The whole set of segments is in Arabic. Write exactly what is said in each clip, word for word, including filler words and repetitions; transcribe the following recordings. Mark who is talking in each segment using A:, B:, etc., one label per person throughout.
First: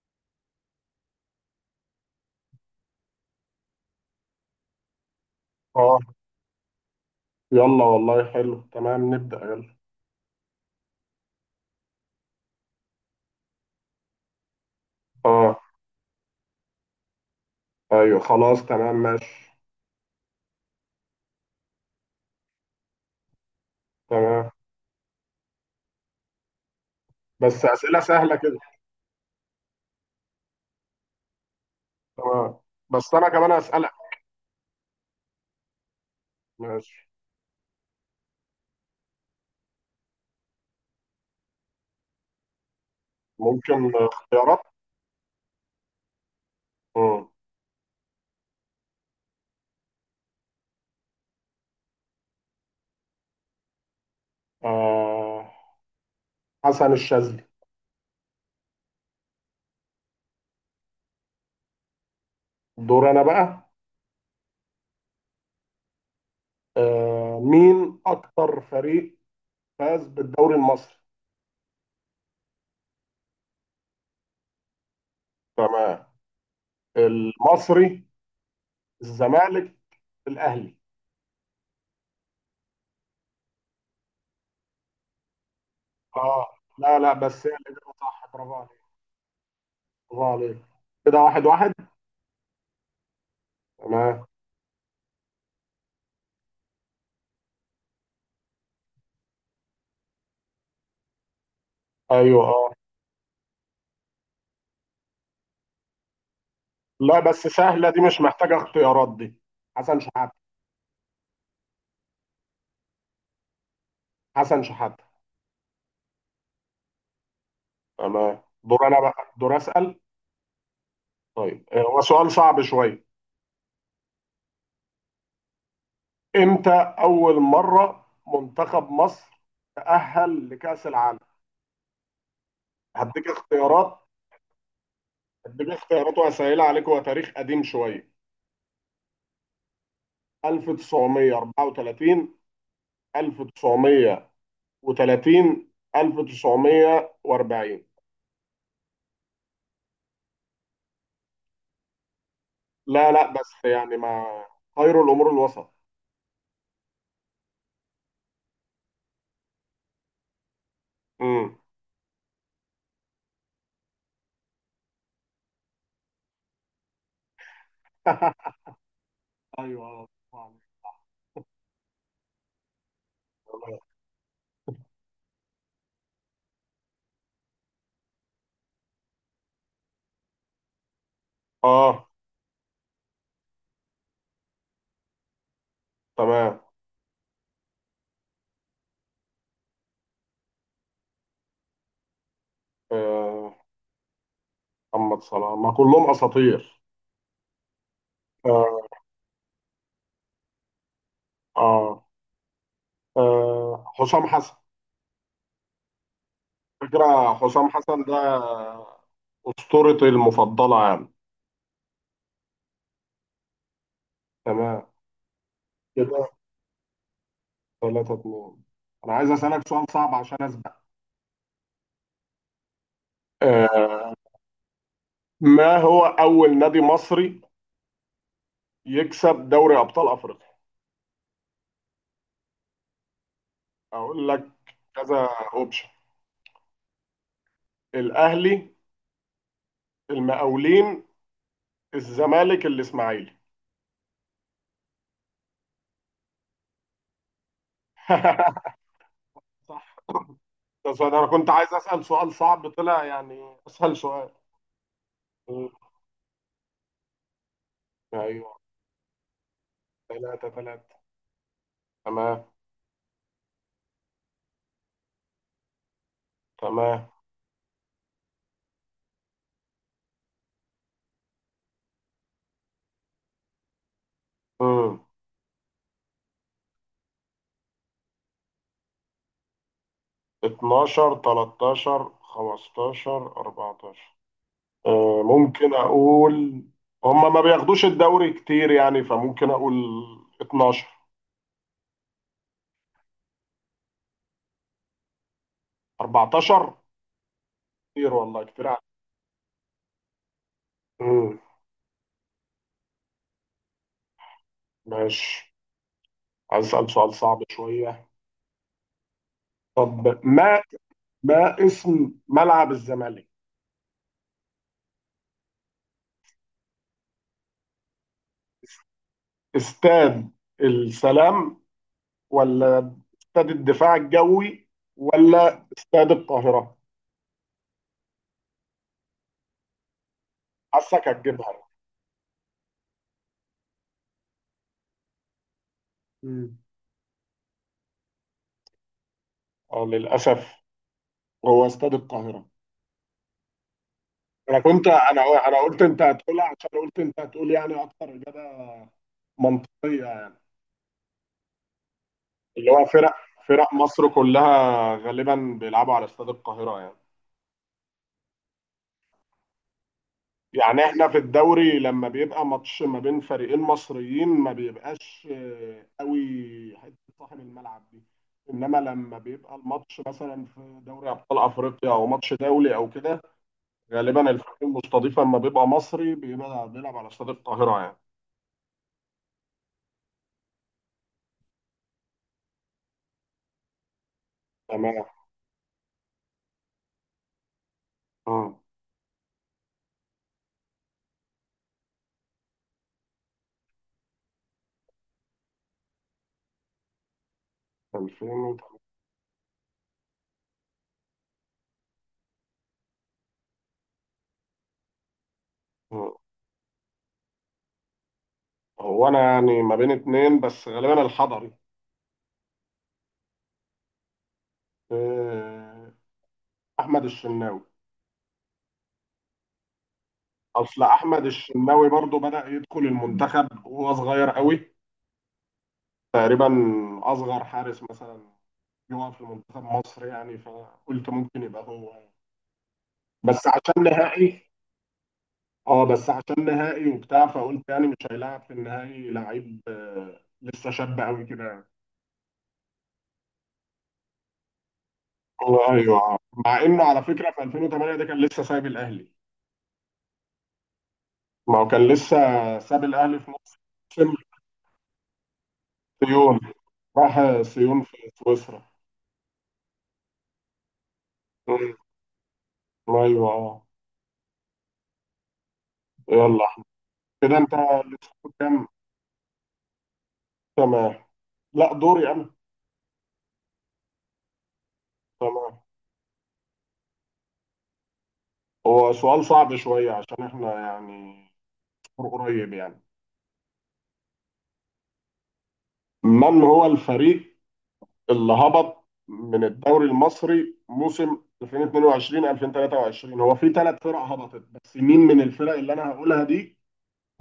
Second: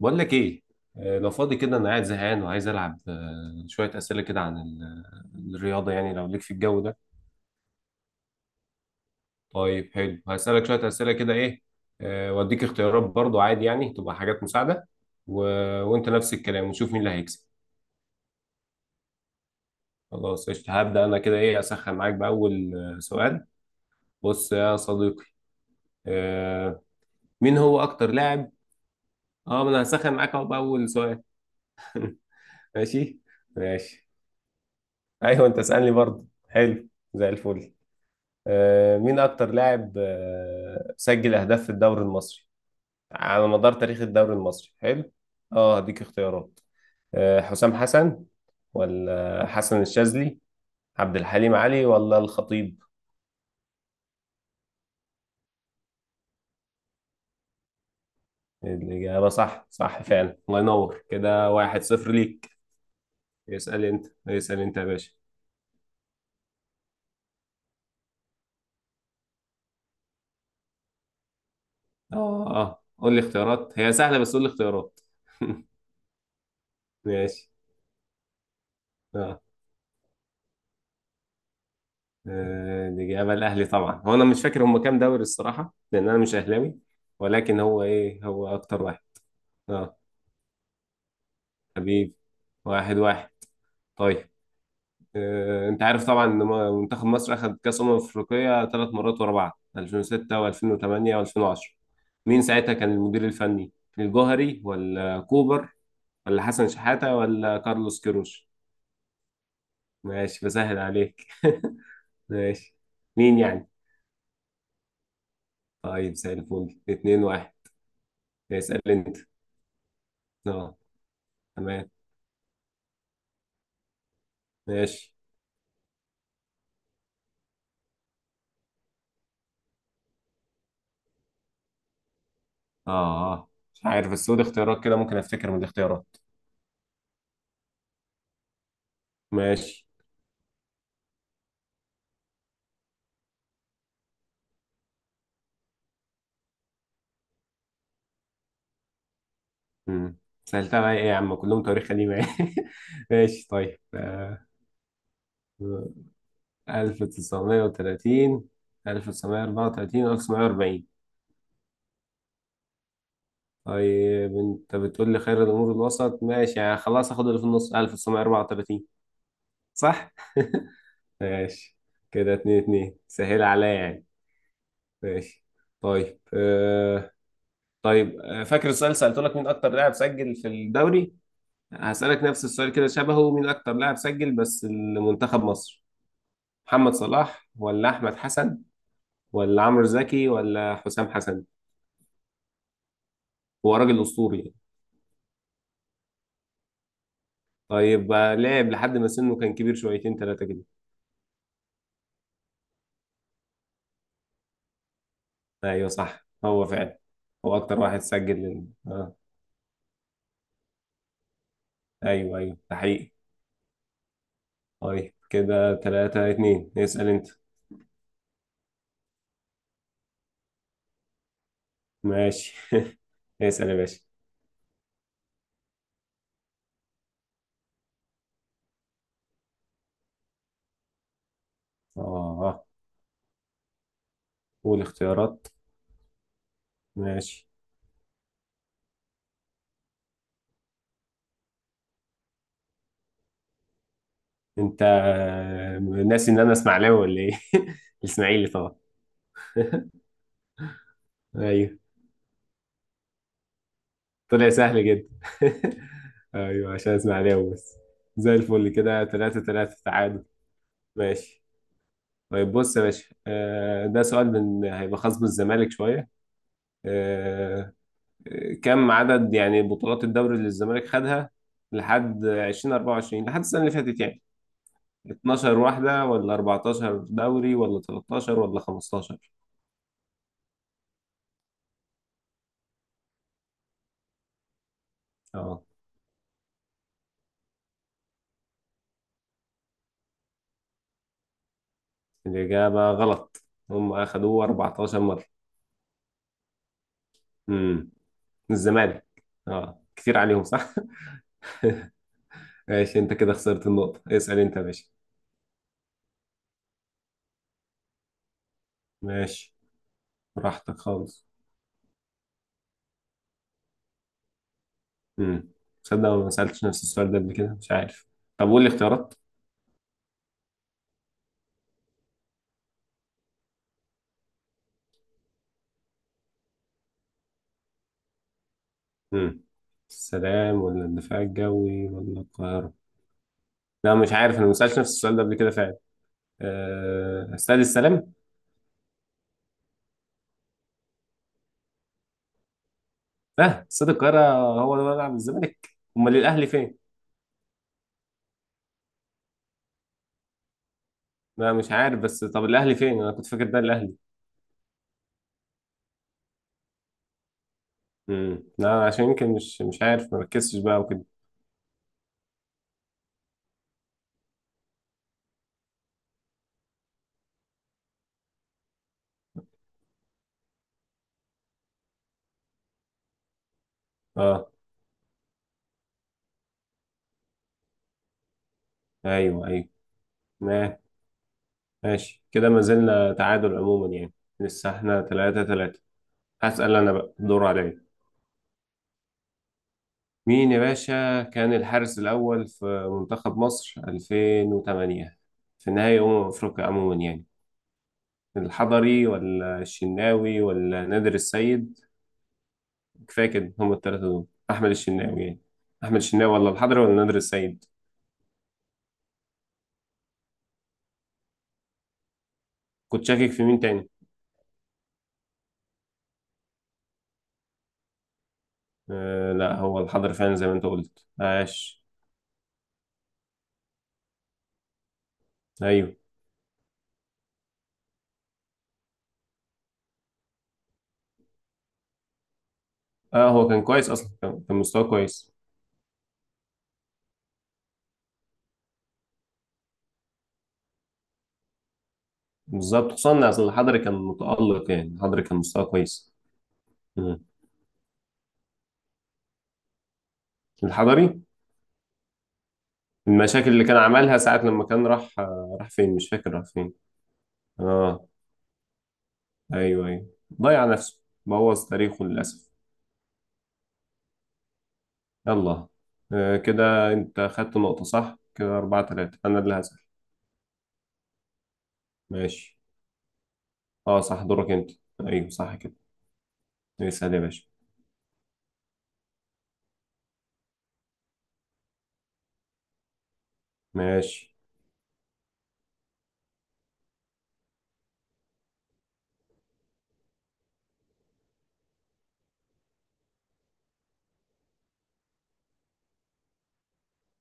A: بقول لك ايه. آه، لو فاضي كده انا قاعد زهقان وعايز العب، آه، شويه اسئله كده عن ال- الرياضه يعني،
B: اه،
A: لو ليك في الجو ده.
B: يلا والله حلو تمام، نبدأ يلا.
A: طيب حلو، هسالك شويه اسئله كده، ايه، آه، واديك اختيارات برضو عادي يعني، تبقى حاجات مساعده. و...
B: اه،
A: وانت نفس الكلام، ونشوف مين اللي هيكسب.
B: ايوه، خلاص، تمام، ماشي.
A: خلاص قشطة، هبدا انا كده، ايه، اسخن معاك باول آه، سؤال.
B: تمام،
A: بص يا صديقي، آه، مين
B: بس
A: هو
B: أسئلة
A: اكتر
B: سهلة
A: لاعب.
B: كده.
A: اه ما انا هسخن معاك اهو باول سؤال.
B: تمام، بس
A: ماشي.
B: أنا كمان أسألك.
A: ماشي. ايوه انت اسالني برضو، حلو.
B: ماشي،
A: زي الفل. آه، مين أكتر لاعب آه، سجل أهداف في الدوري المصري، على مدار
B: ممكن
A: تاريخ الدوري
B: اختيارات؟
A: المصري، حلو. أه هديك اختيارات.
B: مم.
A: آه، حسام حسن، ولا حسن الشاذلي، عبد الحليم علي، ولا الخطيب؟
B: آه. حسن الشاذلي.
A: الإجابة صح. صح فعلا، الله ينور. كده واحد صفر ليك.
B: دور أنا بقى.
A: اسأل أنت، اسأل أنت يا باشا.
B: آه مين أكتر فريق فاز بالدوري المصري؟
A: أه أه، قول لي اختيارات، هي سهلة بس قول لي اختيارات.
B: تمام.
A: ماشي.
B: المصري،
A: آه.
B: الزمالك، الأهلي؟
A: آه، الإجابة الأهلي طبعا، هو أنا مش فاكر هم كام دوري الصراحة، لأن أنا مش
B: اه،
A: أهلاوي.
B: لا لا، بس هي
A: ولكن هو
B: الإجابة
A: إيه،
B: صح. برافو
A: هو
B: عليك.
A: أكتر واحد. أه.
B: برافو عليك. كده واحد واحد.
A: حبيب. واحد واحد.
B: تمام،
A: طيب، آه، أنت عارف طبعا إن م- منتخب مصر أخد كأس أمم أفريقيا ثلاث مرات ورا بعض، ألفين وستة و2008 و2010. مين
B: ايوه، اه.
A: ساعتها كان المدير الفني؟ الجوهري ولا كوبر، ولا حسن شحاتة
B: لا، بس
A: ولا
B: سهلة دي،
A: كارلوس
B: مش
A: كيروش؟
B: محتاجة اختيارات دي. حسن شحاتة.
A: ماشي بسهل عليك. ماشي. مين يعني؟
B: حسن شحاتة.
A: طيب زي الفل. اتنين واحد.
B: تمام، دور
A: اسأل
B: أنا
A: أنت.
B: بقى، دور أسأل.
A: اه
B: طيب، آه،
A: تمام.
B: هو سؤال صعب شوية.
A: ماشي.
B: إمتى أول مرة منتخب مصر تأهل لكأس العالم؟
A: اه.
B: هديك
A: آه. مش
B: اختيارات.
A: عارف، بس قول اختيارات كده ممكن افتكر من
B: هديك
A: الاختيارات.
B: اختيارات وهسهلها عليك، هو تاريخ قديم شوية.
A: ماشي.
B: ألف وتسعمية وأربعة وتلاتين، ألف وتسعمية وتلاتين، ألف وتسعمية وأربعين؟
A: امم سألتها بقى ايه يا عم؟ كلهم تاريخ قديم يعني.
B: لا لا،
A: ماشي
B: بس
A: طيب
B: يعني ما.
A: آه.
B: خير الأمور الوسط.
A: ألف وتسعمية وتلاتين، ألف وتسعمية واربعة وتلاتين، ألف وتسعمية واربعين.
B: امم.
A: طيب انت بتقول لي خير الامور الوسط، ماشي يعني، خلاص اخد اللي في النص ألف وتسعمية واربعة وتلاتين.
B: ايوه،
A: صح. ماشي، كده اتنين اتنين، سهل عليا يعني. ماشي. طيب آه. طيب، آه، فاكر السؤال اللي سألته لك، مين أكتر لاعب سجل في الدوري؟
B: اه.
A: هسألك نفس السؤال كده شبهه، مين أكتر لاعب سجل بس لمنتخب مصر؟
B: تمام.
A: محمد صلاح، ولا أحمد حسن، ولا عمرو زكي، ولا حسام حسن؟
B: آه.
A: هو راجل أسطوري يعني.
B: محمد صلاح، ما كلهم اساطير.
A: طيب، آه، لعب
B: آه.
A: لحد ما سنه كان كبير شويتين ثلاثة كده.
B: آه, آه حسام حسن.
A: أيوه صح، هو فعلا
B: فكرة،
A: هو
B: حسام
A: أكتر واحد
B: حسن
A: سجل
B: ده
A: لل... آه.
B: اسطورتي المفضلة يعني.
A: أيوه أيوه، ده حقيقي.
B: تمام،
A: طيب كده
B: كده
A: ثلاثة اتنين، اسأل أنت.
B: تلاتة اتنين. انا عايز اسالك سؤال صعب عشان اسبق.
A: ماشي. اسأل يا
B: آه
A: باشا.
B: ما هو اول نادي مصري يكسب دوري ابطال افريقيا؟
A: آه.
B: اقول لك
A: قول
B: كذا
A: اختيارات.
B: اوبشن.
A: ماشي.
B: الاهلي، المقاولين، الزمالك، الاسماعيلي؟
A: انت ناسي ان انا اسماعيلاوي ولا ايه؟ الاسماعيلي طبعا.
B: ده سؤال انا كنت عايز
A: ايوه
B: اسال سؤال صعب، طلع يعني اسهل سؤال.
A: طلع سهل جدا.
B: مم.
A: ايوه عشان اسماعيلاوي بس. زي
B: ايوه،
A: الفل كده، تلاتة تلاتة، تعادل.
B: تلاتة تلاتة.
A: ماشي.
B: تمام.
A: طيب بص يا باشا، آه، ده سؤال من هيبقى خاص بالزمالك شوية.
B: تمام.
A: آه، كم عدد يعني بطولات الدوري اللي الزمالك خدها لحد ألفين واربعة وعشرين، لحد السنة اللي فاتت يعني؟
B: مم.
A: اتناشر واحدة، ولا اربعتاشر دوري، ولا تلتاشر، ولا خمستاشر؟
B: اتناشر، تلاتاشر، خمستاشر، اربعتاشر؟ آه، ممكن اقول، هما ما بياخدوش الدوري كتير يعني، فممكن اقول اتناشر.
A: الإجابة غلط. هم أخدوه أربعة عشر مرة.
B: أربعة عشر؟
A: امم.
B: كتير، والله كتير عليك.
A: الزمالك. اه كتير عليهم صح.
B: مم.
A: ماشي، أنت كده خسرت النقطة، اسأل أنت يا باشا.
B: ماشي، عايز اسال سؤال صعب شويه.
A: ماشي
B: طب، ما
A: براحتك خالص.
B: ما اسم ملعب الزمالك؟
A: امم. تصدق أنا ما سألتش نفس السؤال ده قبل كده، مش عارف. طب قول لي اختيارات.
B: استاد السلام، ولا استاد الدفاع الجوي، ولا استاد القاهرة؟
A: امم. السلام، ولا
B: حاسك
A: الدفاع
B: هتجيبها.
A: الجوي، ولا القاهرة؟ لا مش عارف، أنا ما سألتش نفس السؤال ده قبل كده فعلا.
B: مم.
A: أه... استاد السلام.
B: اه، للأسف، هو استاد القاهرة.
A: اه، استاد القاهرة
B: أنا
A: هو
B: كنت
A: اللي بيلعب
B: أنا أنا
A: الزمالك؟
B: قلت أنت
A: أمال
B: هتقولها،
A: الأهلي فين؟
B: عشان قلت أنت هتقول يعني أكتر إجابة منطقية يعني.
A: ما مش عارف، بس طب
B: اللي
A: الاهلي
B: هو
A: فين؟ انا
B: فرق
A: كنت فاكر ده
B: فرق
A: الاهلي.
B: مصر كلها غالبا بيلعبوا على استاد القاهرة يعني.
A: امم، لا عشان يمكن مش مش عارف، مركزتش بقى
B: يعني
A: وكده.
B: احنا في الدوري لما بيبقى ماتش ما بين فريقين مصريين، ما بيبقاش آه، قوي، حته صاحب الملعب دي. انما لما بيبقى الماتش مثلا في دوري ابطال افريقيا، او ماتش دولي، او كده، غالبا
A: اه.
B: الفريق المستضيف لما بيبقى مصري بيبقى بيلعب على استاد القاهره يعني.
A: ايوه ايوه. ما- ماشي، كده ما زلنا تعادل عموما يعني، لسه احنا
B: تمام.
A: تلاتة تلاتة. هسأل انا بقى، الدور عليا.
B: اه.
A: مين يا باشا كان الحارس الأول في منتخب مصر ألفين وتمنية، في نهائي أمم أفريقيا عموما يعني؟
B: ألفين.
A: الحضري، ولا الشناوي، ولا نادر السيد؟ كفاية كده، هم التلاتة دول. أحمد الشناوي يعني، أحمد
B: آه.
A: الشناوي، ولا الحضري، ولا نادر السيد؟
B: هو انا يعني ما بين اتنين، بس غالبا الحضري.
A: كنت شاكك في مين تاني؟
B: آه، احمد الشناوي.
A: آه لا، هو الحضر فعلا زي ما انت
B: اصل
A: قلت،
B: احمد
A: عاش.
B: الشناوي برضو بدأ يدخل المنتخب وهو صغير قوي،
A: ايوه
B: تقريبا اصغر حارس مثلا يقف لمنتخب مصر يعني، فقلت ممكن يبقى هو يعني.
A: اه،
B: بس
A: هو كان
B: عشان
A: كويس اصلا، كان
B: نهائي.
A: كان مستواه كويس.
B: اه، بس عشان نهائي وبتاع، فقلت يعني مش هيلاعب في النهائي لعيب آه، لسه شاب قوي كده يعني.
A: بالظبط، خصوصا إن اصل الحضري كان متألق يعني، الحضري كان
B: هو،
A: مستواه كويس.
B: ايوه. مع انه على
A: مم.
B: فكره في ألفين وتمانية ده كان لسه سايب الاهلي.
A: الحضري.
B: ما هو كان لسه ساب الاهلي في
A: المشاكل
B: موسم.
A: اللي كان عملها ساعة لما كان راح، آه راح فين؟ مش فاكر
B: سيون.
A: راح فين.
B: راح سيون في
A: اه
B: سويسرا.
A: ايوه ايوه، ضيع نفسه، بوظ
B: مم.
A: تاريخه للأسف.
B: ايوه، اه.
A: يلا. آه
B: يلا.
A: كده انت
B: كده انت
A: خدت نقطة
B: اللي
A: صح، كده
B: كام؟
A: أربعة تلاتة، أنا اللي هسأل.
B: تمام، لا، دوري انا.
A: ماشي. اه صح دورك انت. ايوه صح
B: تمام.
A: كده. اسأل يا باشا.
B: هو سؤال صعب شوية عشان احنا يعني فور قريب يعني.
A: ماشي.
B: من هو الفريق اللي هبط من الدوري المصري موسم ألفين واتنين وعشرين ألفين وتلاتة وعشرين؟ هو في ثلاث فرق هبطت، بس مين من الفرق اللي انا هقولها دي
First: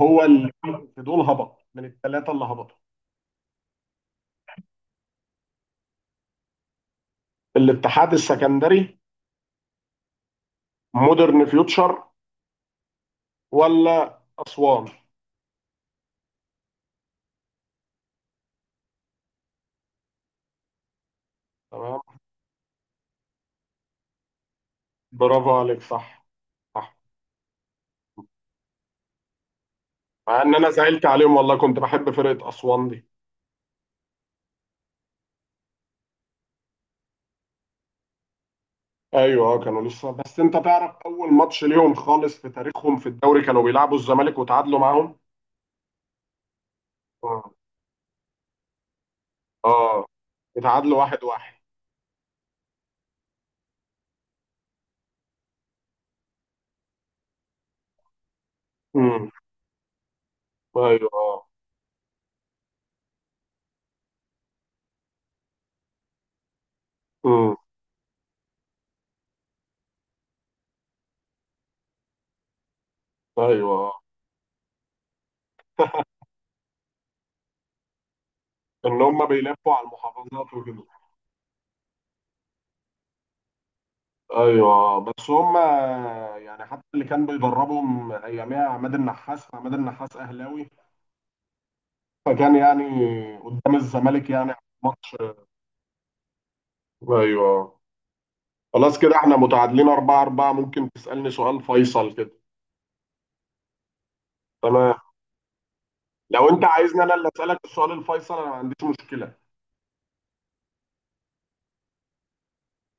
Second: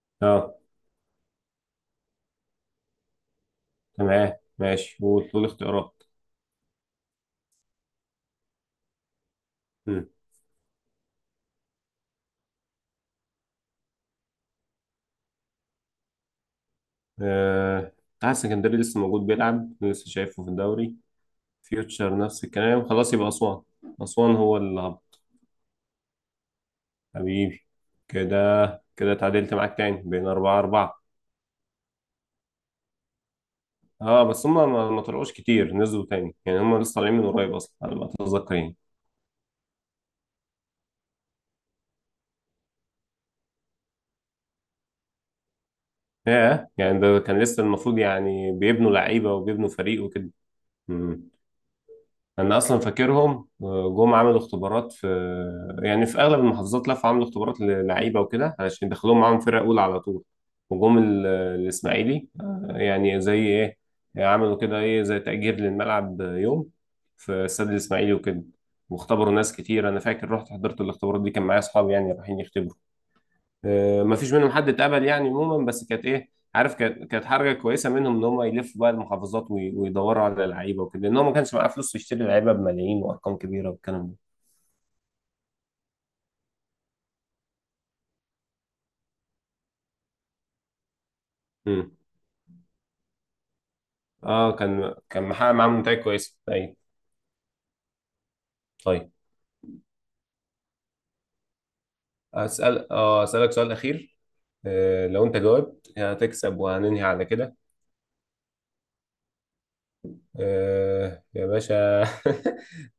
B: هو اللي
A: اه
B: في دول، هبط من الثلاثة اللي هبطوا؟
A: تمام. ماشي، وطول اختيارات.
B: الاتحاد السكندري،
A: مم.
B: مودرن فيوتشر، ولا اسوان؟
A: آه... اتحاد السكندري لسه موجود بيلعب، لسه شايفه في الدوري.
B: تمام،
A: فيوتشر نفس الكلام، خلاص يبقى أسوان. أسوان هو اللي هبط.
B: برافو عليك، صح، صح.
A: حبيبي. كده، كده اتعادلت معاك تاني، بين
B: مع ان
A: أربعة
B: انا
A: أربعة.
B: زعلت عليهم والله، كنت بحب فرقة اسوان دي.
A: اه، بس هما ما ما طلعوش كتير، نزلوا تاني يعني، هما لسه طالعين من قريب أصلا على ما أتذكر يعني.
B: ايوه، آه، كانوا لسه، بس انت تعرف اول ماتش ليهم خالص في تاريخهم في الدوري كانوا بيلعبوا الزمالك وتعادلوا معاهم.
A: ياه، يعني ده كان
B: اه.
A: لسه المفروض يعني بيبنوا لعيبة وبيبنوا فريق
B: اه.
A: وكده.
B: اتعادلوا واحد
A: مم.
B: واحد
A: انا اصلا فاكرهم آه، جم عملوا اختبارات في، يعني في اغلب المحافظات لفوا عملوا اختبارات للعيبه وكده، علشان يدخلوهم
B: امم.
A: معاهم فرقه اولى على طول. وجم
B: ايوه،
A: ال-
B: اه.
A: الاسماعيلي، آه، يعني زي ايه، عملوا كده ايه زي تأجير للملعب يوم في
B: امم.
A: استاد الاسماعيلي وكده. واختبروا ناس كتير، انا فاكر رحت حضرت الاختبارات دي، كان معايا اصحابي يعني رايحين يختبروا.
B: ايوه. آه.
A: آه، ما فيش منهم حد اتقبل يعني عموما، بس كانت ايه عارف، كانت كانت حركه كويسه منهم، ان هم يلفوا بقى
B: ان هم
A: المحافظات وي-
B: بيلفوا على
A: ويدوروا على
B: المحافظات
A: لعيبه
B: وكده.
A: وكده، لان هو ما كانش معاه فلوس يشتري لعيبه بملايين وارقام كبيره والكلام ده.
B: ايوه. آه. بس هم يعني حتى اللي كان بيدربهم اياميها عماد النحاس، عماد النحاس اهلاوي،
A: امم.
B: فكان يعني قدام الزمالك يعني
A: اه كان
B: ماتش.
A: كان محقق معاهم نتائج كويسه، ايوه.
B: ايوه. آه. خلاص،
A: طيب
B: كده احنا متعادلين أربعة أربعة، ممكن تسألني سؤال فيصل كده.
A: اسال، اه اسالك سؤال اخير.
B: تمام.
A: آه لو انت جاوبت
B: لو
A: هتكسب،
B: انت
A: وهننهي
B: عايزني انا
A: على
B: اللي
A: كده.
B: اسالك السؤال الفيصل، انا ما عنديش مشكله.
A: آه يا باشا.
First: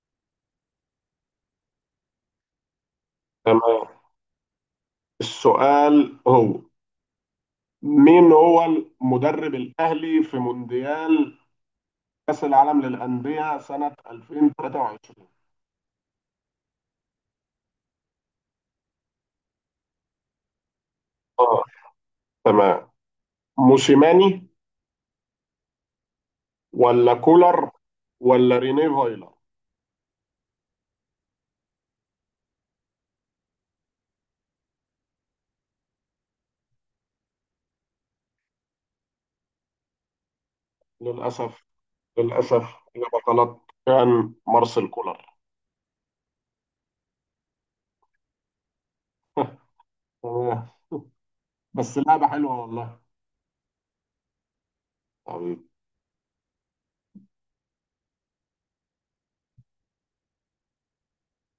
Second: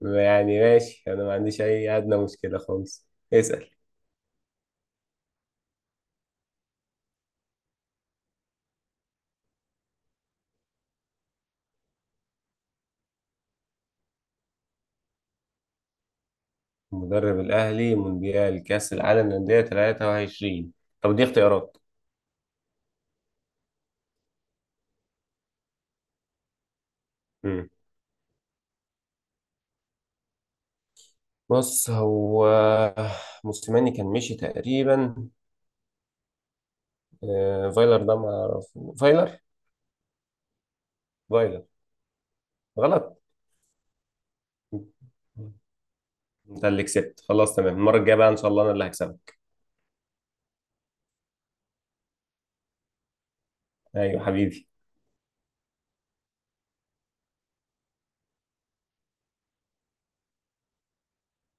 A: يعني ماشي، انا ما عنديش اي ادنى مشكله خالص، اسال.
B: تمام، السؤال هو مين هو المدرب الاهلي في مونديال كاس العالم للانديه سنه ألفين وتلاتة وعشرين؟
A: مدرب الأهلي مونديال كأس العالم للأندية تلاتة وعشرين. طب دي
B: اه،
A: اختيارات.
B: تمام. موسيماني، ولا
A: مم.
B: كولر، ولا ريني فايلر؟
A: بص هو موسيماني كان مشي تقريبا. آه، فايلر ده ما أعرف. فايلر. فايلر.
B: للاسف. للاسف.
A: غلط.
B: اجابه غلط، كان مارسيل كولر.
A: انت اللي كسبت، خلاص تمام. المرة الجاية بقى إن شاء الله أنا اللي هكسبك.
B: تمام، بس لعبه حلوه والله.
A: أيوة حبيبي.
B: حبيبي.